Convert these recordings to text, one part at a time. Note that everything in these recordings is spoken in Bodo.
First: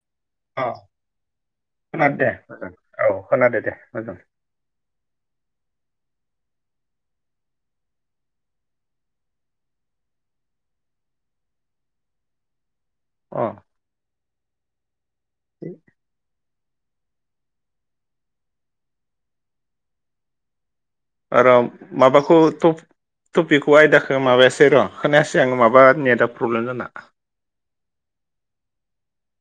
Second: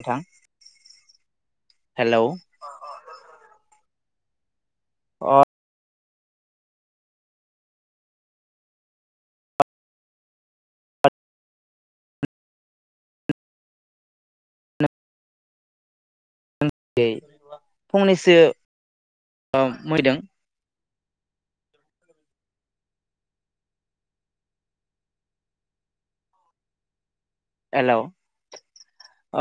नोंथां अ खोनादो हेलौ दे। औ खोनादो दे। हागोन। अ। अ। [unintelligible] फंनैसो ओ मैदों र' माबाखौ टप टपिकखौ आयदाखौ माबायासै र' खोनायासै आङो माबा नेटा प्रब्लेम जाना। हेलौ।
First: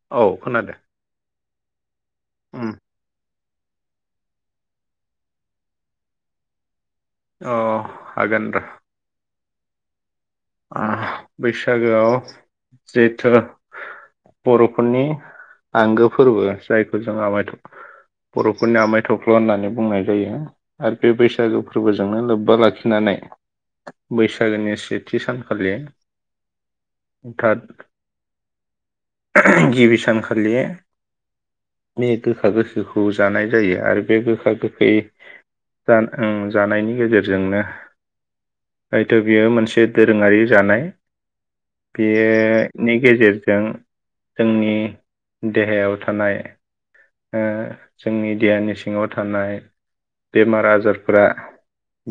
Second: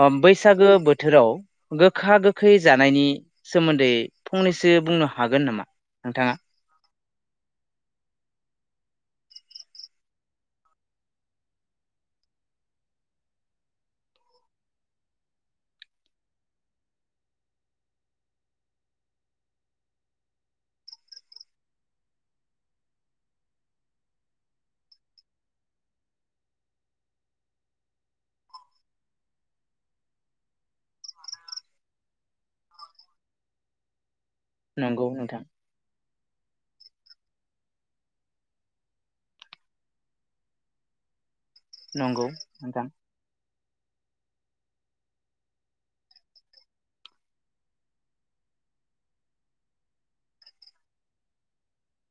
ओ औ बैसागो खोनादो बोथोराव [unintelligible] गोखा गोखै उम जानायनि सोमोन्दै फंनैसो बुंनो हागोन नामा नोंथाङा? अ हागोन र'। आ बैसागोआव जेथु बर'फोरनि आंगो फोरबो। जायखौ जों आमाइ थुख बर'फोरनि आमाइ थुख्लु होननानै बुंनाय जायो आरो बे बैसागो फोरबोजोंनो लोब्बा लाखिनानै बैसागोनि सि सेथि सानखालि दाथ [unintelligible] गिबि सानखालि बे गोखा गोखैखौ जानाय जायो आरो बे गोखा गोखै नंगौ नोंथां जा ओं जानायनि गेजेरजोंनो हयथ' बियो मोनसे दोरोङारि जानाय नंगौ नोंथां बेनि गेजेरजों जोंनि देहायाव थानाय ओ जोंनि देहानि सिङाव थानाय बेमार आजारफोरा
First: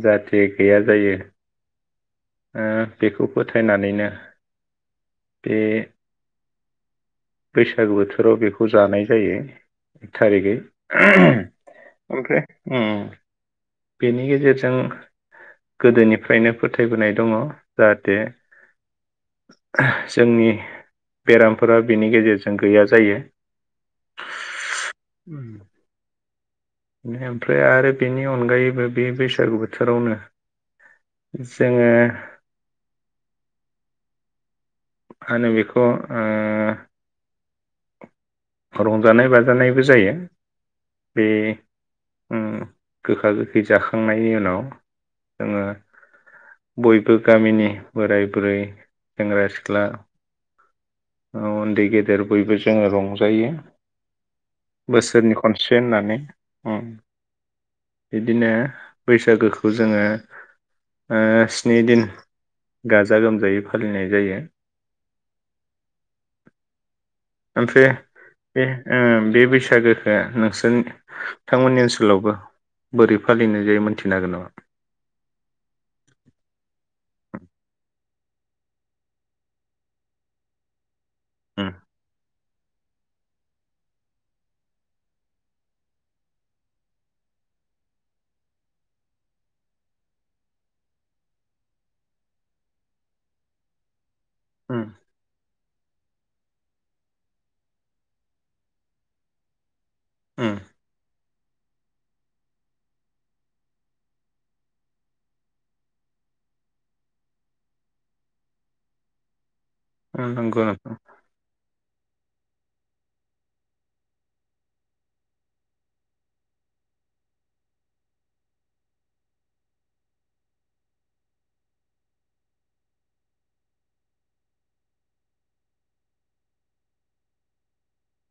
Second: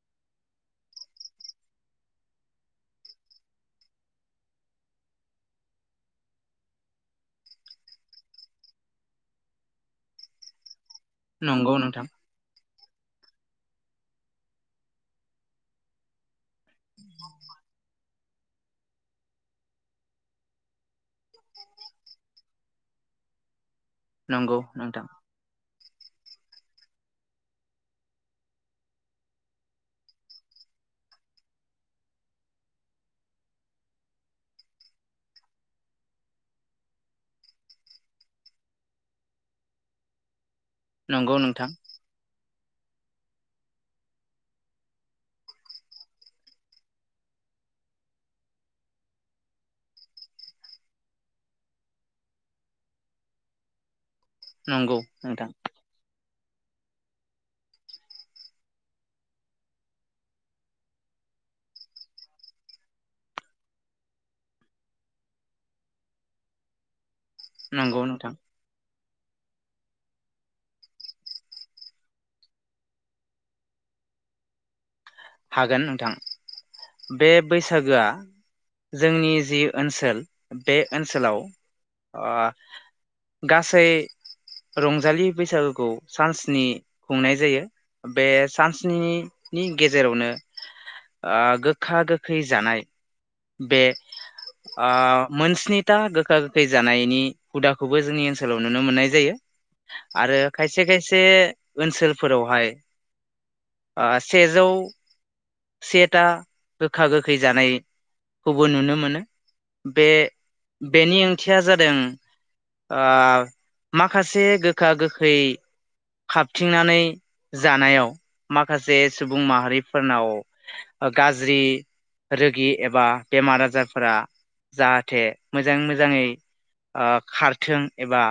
जाहाथे गैया जायो ओ बेखौ फोथायनानैनो बे बैसागो बोथोराव बेखौ जानाय जायो एक थारिगै। [unintelligible] नंगौ नोंथां ओमफ्राय उम। बेनि गेजेरजों गोदोनिफ्रायनो फोथायबोनाय दङ'। जाहाथे जोंनि बेरामफोरा बेनि गेजेरजों गैया जायो। नंगौ नोंथां। ओमफ्राय आरो बेनि अनगायैबो बे बैसागु बोथोरावनो जोङो मा ओनो बेखौ ओ रंजानाय बाजानायबो जायो। बे नंगौ नोंथां उम गोखा गोखै जाखांनायनि उनाव जोङो बयबो गामिनि बोराय बुरै सेंग्रा सिख्ला उन्दै गेदेर बयबो जोङो रंजायो। नंगौ बोसोरनि नोंथां खनसे होननानै उम। बिदिनो बैसागोखौ जोङो ओ स्नि दिन गाजा गोमजायै फालिनाय जायो। ओमफ्राय नंगौ नोंथां बे ओ बे बैसागोखो नोंसोर थांमोननि ओनसोलावबो बोरै फालिनाय जायो मोनथिनो हागोन नामा? हागोन नोंथां। बे बैसागोआ जोंनि जि ओनसोल बे ओनसोलाव नामा? आ गासै रंजालि बैसागोखौ सानस्नि खुंनाय जायो। बे सानस्निनि गे जेरावनो आ गोखा गोखै जानाय बे आ मोनस स्निथा गोखा गोखै जानायनि हुदाखौबो जोंनि ओनसोलाव नुनो मोननाय जायो आरो उम खायसे खायसे ओनसोलफोरावहाय आ सेजौ सेथा गोखा गोखै जानायखौबो नुनो मोनो। बे उम नंगौ नोंथां बेनि ओंथिया जादों आ माखासे गोखा गोखै खाबथिंनानै जानायाव माखासे सुबुं माहारि फोरनाव गाज्रि रोगि एबा बेमार आजारफोरा जाहाथे मोजाङै मोजाङै आ खारथों एबा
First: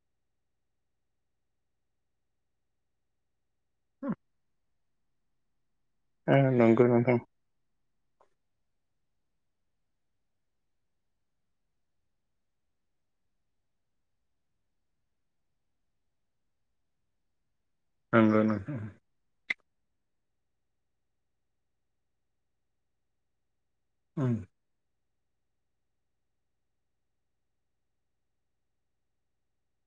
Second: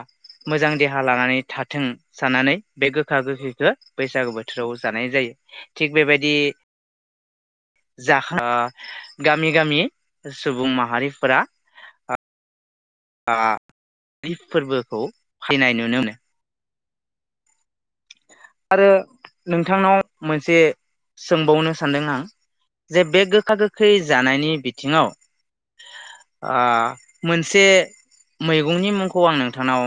मोजां देहा लानानै थाथों साननानै बे गोखा गोखैखौ बैसागु बोथोराव जानाय जायो। थिग बेबायदि ओ नंगौ नोंथां [unintelligible] गामि गामि सुबुं माहारिफोरा आ [unintelligible] फोरबोखौ [unintelligible] नुनो मोनो नंगौ नोंथां आरो नोंथांनाव मोनसे सोंबावनो सानदों आं जे बे गोखा गो खै उम जानायनि बिथिङाव ओ मोनसे मैगंनि मुंखौ आं नोंथांनाव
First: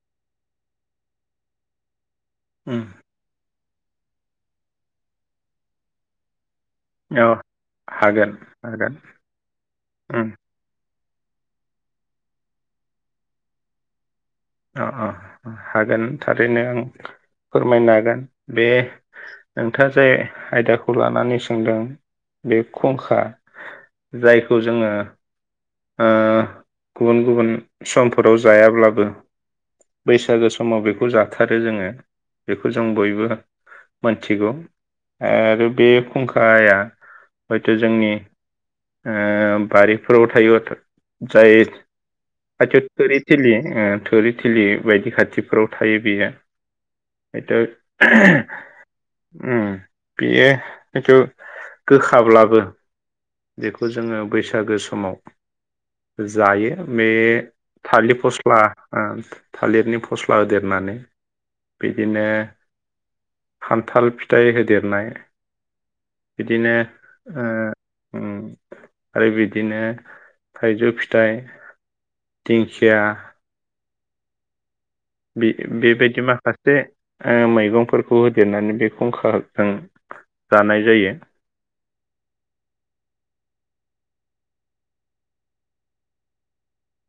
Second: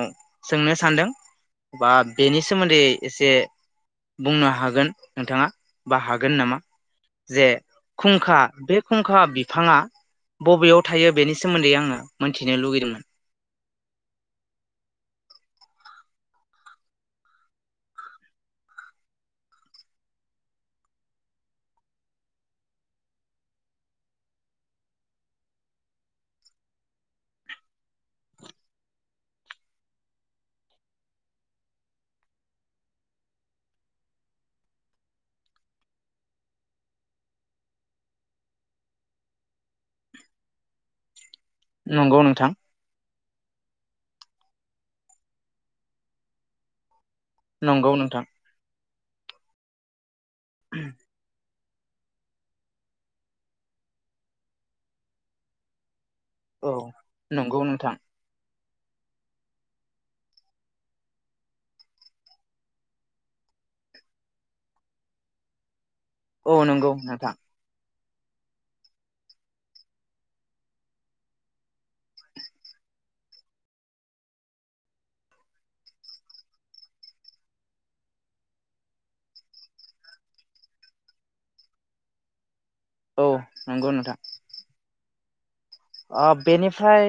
सोंनो सान्दों बा बेनि सोमोन्दै उम एसे बुंनो हागोन नोंथाङा बा हागोन नामा? अ जे हागोन खुंखा बे हागोन खुंखा बिफाङा उम बबेयाव थायो बेनि सोमोन्दै आङो मोनथिनो लुगैदोंमोन अ अ हागोन थारैनो आं फोरमायनो हागोन बे नोंथाङा जाय आयदाखौ लानानै सोंदों बे खुंखा जायखौ जोङो ओ गुबुन गुबुन समफोराव जायाब्लाबो बैसागो समाव बेखौ जाथारो जोङो बेखौ जों बयबो मोनथिगौ आरो बे फुंखाया हयथ' जोंनि ओ बारिफोराव थायो जाय नंगौ नोंथां [unintelligible] थोरि थिलि बायदि खाथिफोराव थायो बेयो हयथ' नंगौ नोंथां उम बियो [unintelligible] गोखाब्लाबो बेखौ जोङो बैसागो समाव औ जायो बे नंगौ नोंथां थालिरफस्ला स्ला थालिरनि फस्ला होदेरनानै बिदिनो खान्थाल फिथाइ होदेरनाय औ बिदिनो नंगौ नोंथां ओ ओम आरो बिदिनो थाइजौ फिथाइ दिंखिया बे बेबायदि माखासे ओ मैगंफोरखौ होदेरनानै बे खुंखाजों जानाय जायो औ नंगौ नोंथां ओ बेनिफ्राय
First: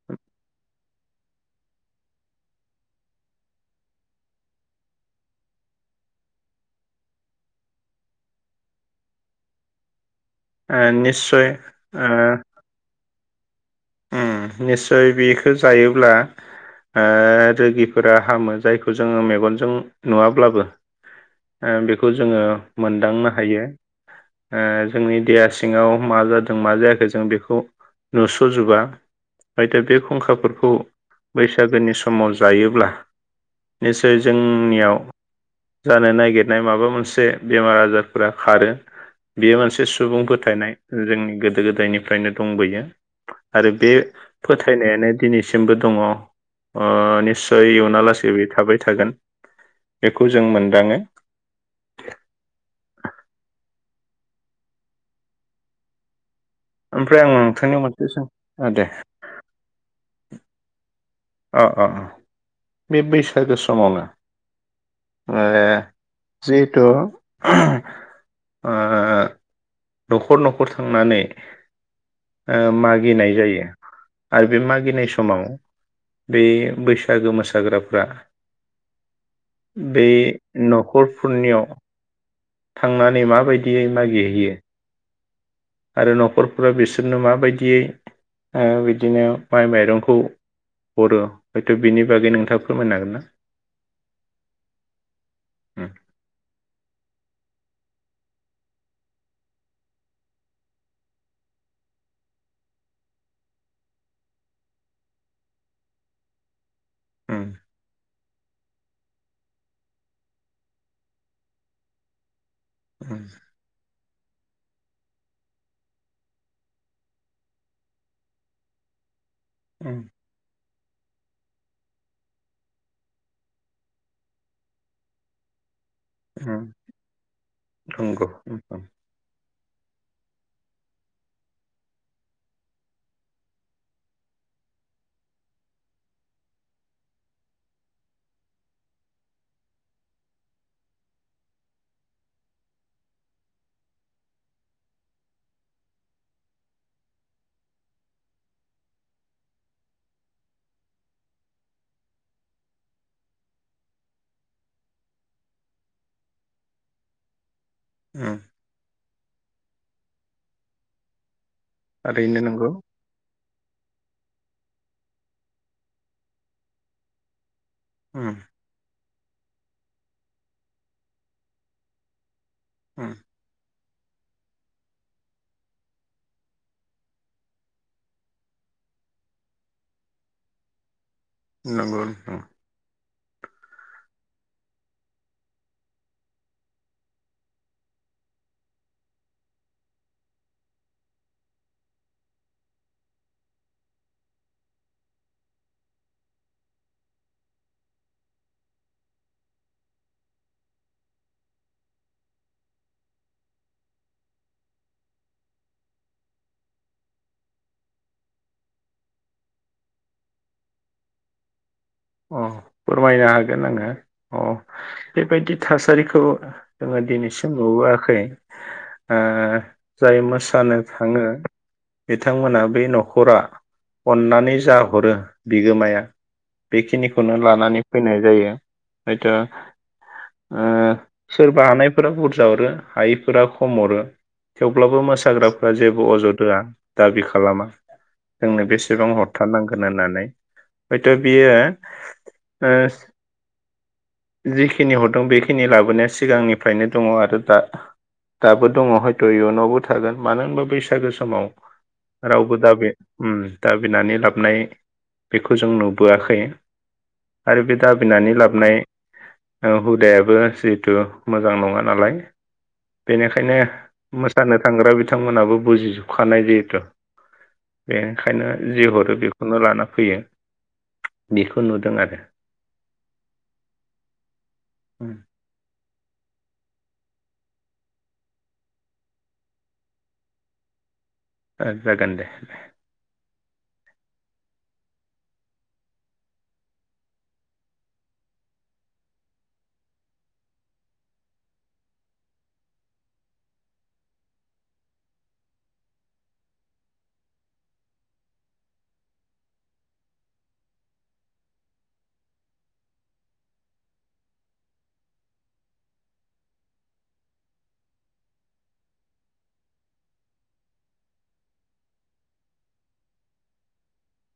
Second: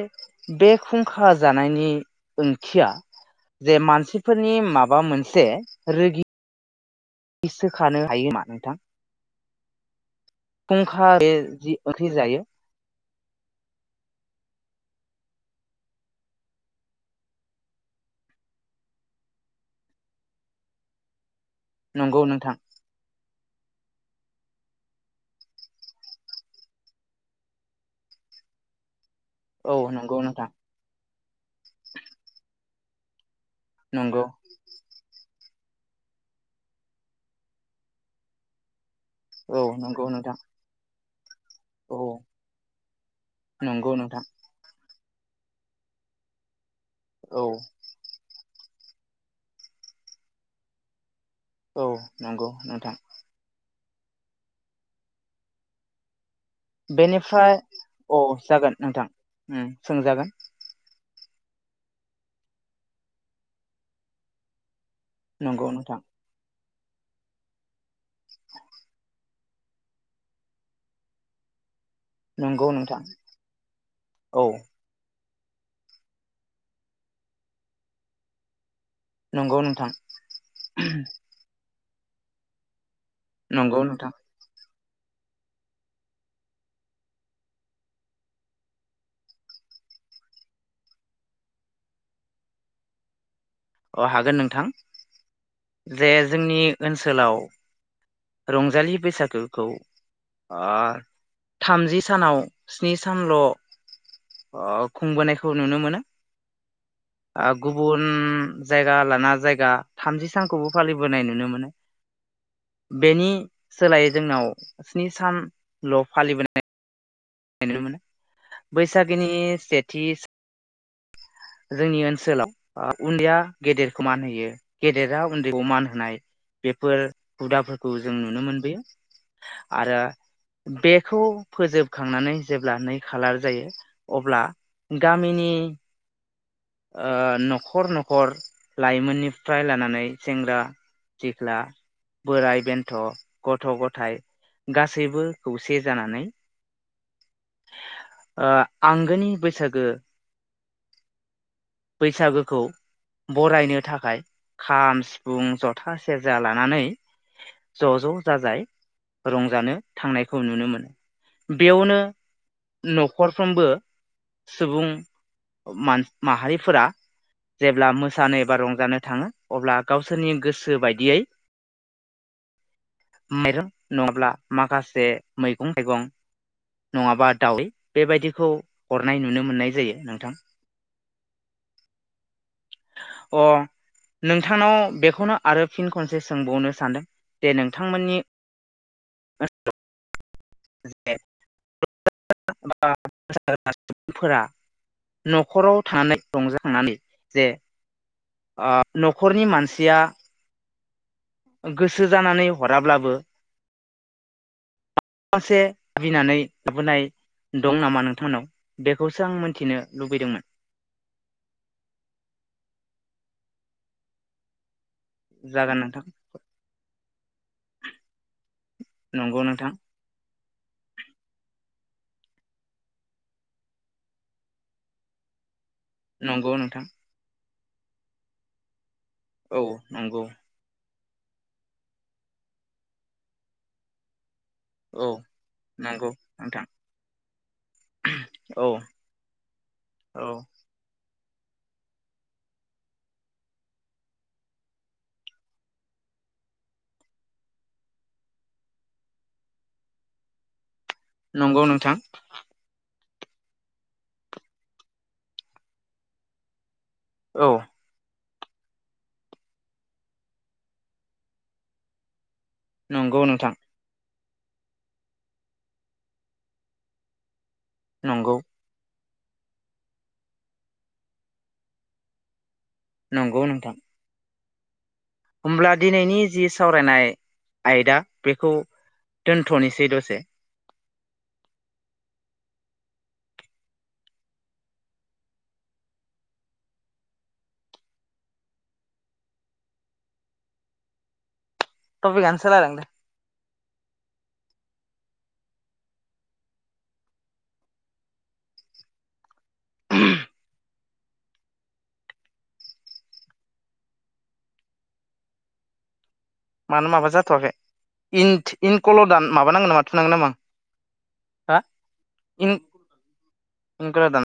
बे खुंखा जानायनि ओंथिया जे मानसिफोरनि माबा मोनसे रोगि सोखानो हायो नामा नोंथां? ओ फुंखा बे निस्सय जि ओ ओंख्रि जायो ओम निस्सय बेखौ जायोब्ला रोगिफोरा हामो जायखौ जोङो मेगनजों नुवाब्लाबो बेखौ नंगौ जोङो नोंथां मोनदांनो हा हायो जोंनि देहा सिङाव मा जादों मा जायाखै जों बेखौ नुस गुजुबा [inaudible] औ बे नंगौ नोंथां खुंखाफोरखौ बैसागोनि समाव जायोब्ला निसय नंगौ जोंनियाव जानो नागिरनाय माबा मोनसे बेमार आजारफोरा खारो बेयो औ मोनसे नंगौ सुबुं नोंथां फोथायनाय जोंनि गोदो गोदो औ गोदायनिफ्रायनो दंबोयो आरो बे नंगौ नोंथां फोथायनाय नायानो दिनैसिमबो दङ औ निस्सय इउनाव लासेै बे थाबाय थागोन बेखौ जों मोनदाङो औ नंगौ नोंथां ओमफ्राय आं बेनिफ्राय नोंथांनियाव मोनसे औ सों ओ जागोन दे नोंथां ओम सोंजागोन अ-अ बे बैसागो समावनो ए नंगौ नोंथां जि [inaudible] थ आ न'खर न'खर थांनानै नंगौ ओ नोंथां मागिनाय जायो औ आरो बे मागिनाय स समाव बे बैसागो मोसाग्राफ्रा नंगौ नोंथां बे न'खरफोरनियाव थांनानै नंगौ माबायदियै नोंथां मागिरहैयो? आरो न'खरफोरा बिसोरनो माबायदियै ओ बिदिनो माइ माइरंखौ हरो हयथ बिनि बागै नोंथाङा फोरमायनो हागोन ना? हागोन नोंथां जे जोंनि ओनसो सोलाव रंजालि बैसागोखौ थामजि सानाव स्नि सानल खुंबोनायखौ नुनो मोनो गुबुन जायगा लाना जायगा थामजि सानखौबो फालिबोनाय नुनो मोनो। उम बेनि उम उम सोलाय जोंनाव स्नि सानल फालिबोनाय जा नुनो मोनो बैसागोनि उम सेथि जोंनि ओनसोलाव उन्दैया गेदेरखौ मान होयो गेदेरा उन्दैखौ मान होनाय उम बेफोर हुदाफोरखौ जों नंगौ नुनो उम मोनबोयो उम आरो बेखौ फोजोबखांनानै जेब्ला नै खालार जायो अब्ला गामिनि न'खर न'खर लाइमोननिफ्राय लानानै सेंग्रा सिख्ला बोराय बेन्थ गथ गथायाइ गासैबो खौसे जानानै आंगोनि बैसागो बैसागोखौ बरायनो थाखाय खाम सिफुं जथा सेरजा लानानै ज ज जाजाय रंजानो थांनायखौ नुनो मोनो। बेयावनो थारैनो नंगौ नखरफ्रोमबो सुबुं माहारिफोरा जेब्ला मोसानो उम एबा रंजानो थाङो अब्ला गावसोरनि गोसो बायदियै उम मेरं नङाब्ला माखासे मैगं थाइगं नङाबा दावै बेबायदिखौ हरनाय नुनो मोननाय जायो नोंथां। नोंगौ अ नोंथांनाव बेखौनो आरो फिन खनसे सोंबावनो सानदों जे नोंथांमोननि जे सुबुंफोरा न'खराव थानानै रंजाखांनानै जे न'खरनि मानसिया गोसो जानानै हराब्लाबो मसे आबिनानै लाबोनाय दं नामा नोंथांमोननाव बेखौसो आं मोनथिनो लुबैदोंमोन। अ फोरमायनो हागोन आङो अ बेबायदि जागोन नोंथां थासारिखौ जोङो दिनैसिम नुबोआखै नंगौ नोंथां जाय मोसानो थाङो बिथांमोना बे न'खरा अननानै जा हरो बिगोमाया नंगौ नोंथां बेखिनिखौनो ला नानै फैनाय जायो। थ औ नंगौ आ सोरबा हानायफोरा बुरजा हरो हायिफोरा खम हरो। थेवब्लाबो औ मोसाग्राफ्रा जेबो नंगौ अजद होआ नोंथां दाबि खालामा जोंनो औ बेसेबां हरथारनांगोन होननानै। बियो जिखिनि हरदों बेखिनि लाबोनाया सिगांनिफ्रायनो दङ आरो दाबो दङ हयथ इयुनावबो थागोन मानो होनबा बैसागो समाव नंगौ नोंथां रावबो दा बे ओ दाबिनानै लाबनाय बेखौ जों नु बोयाखै औ आरो बे दाबिनानै लाब नै औ दे हुदायाबो जिहेथु मोजां नङा नालाय नंगौ नोंथां बेनिखायनो मोसानो थांग्रा बिथांमोनाबो बुजिजोबखानाय जेथ' नंगौ बेनिखायनो जि हरो बेखौनो लाना फैयो बेखौ नुदों आरो नंगौ नोंथां होमब्ला दिनैनि जि सावरायनाय आयदा बेखौ दोनथ'नोसै दसे। जागोन दे दे। टपिगानो सोलायलांदो। [unintelligible] मानो माबा जाथ'वाखै इन इनकल' दान माबानांगोन नामा थुनांगोन नामा हा इन कलाव दान।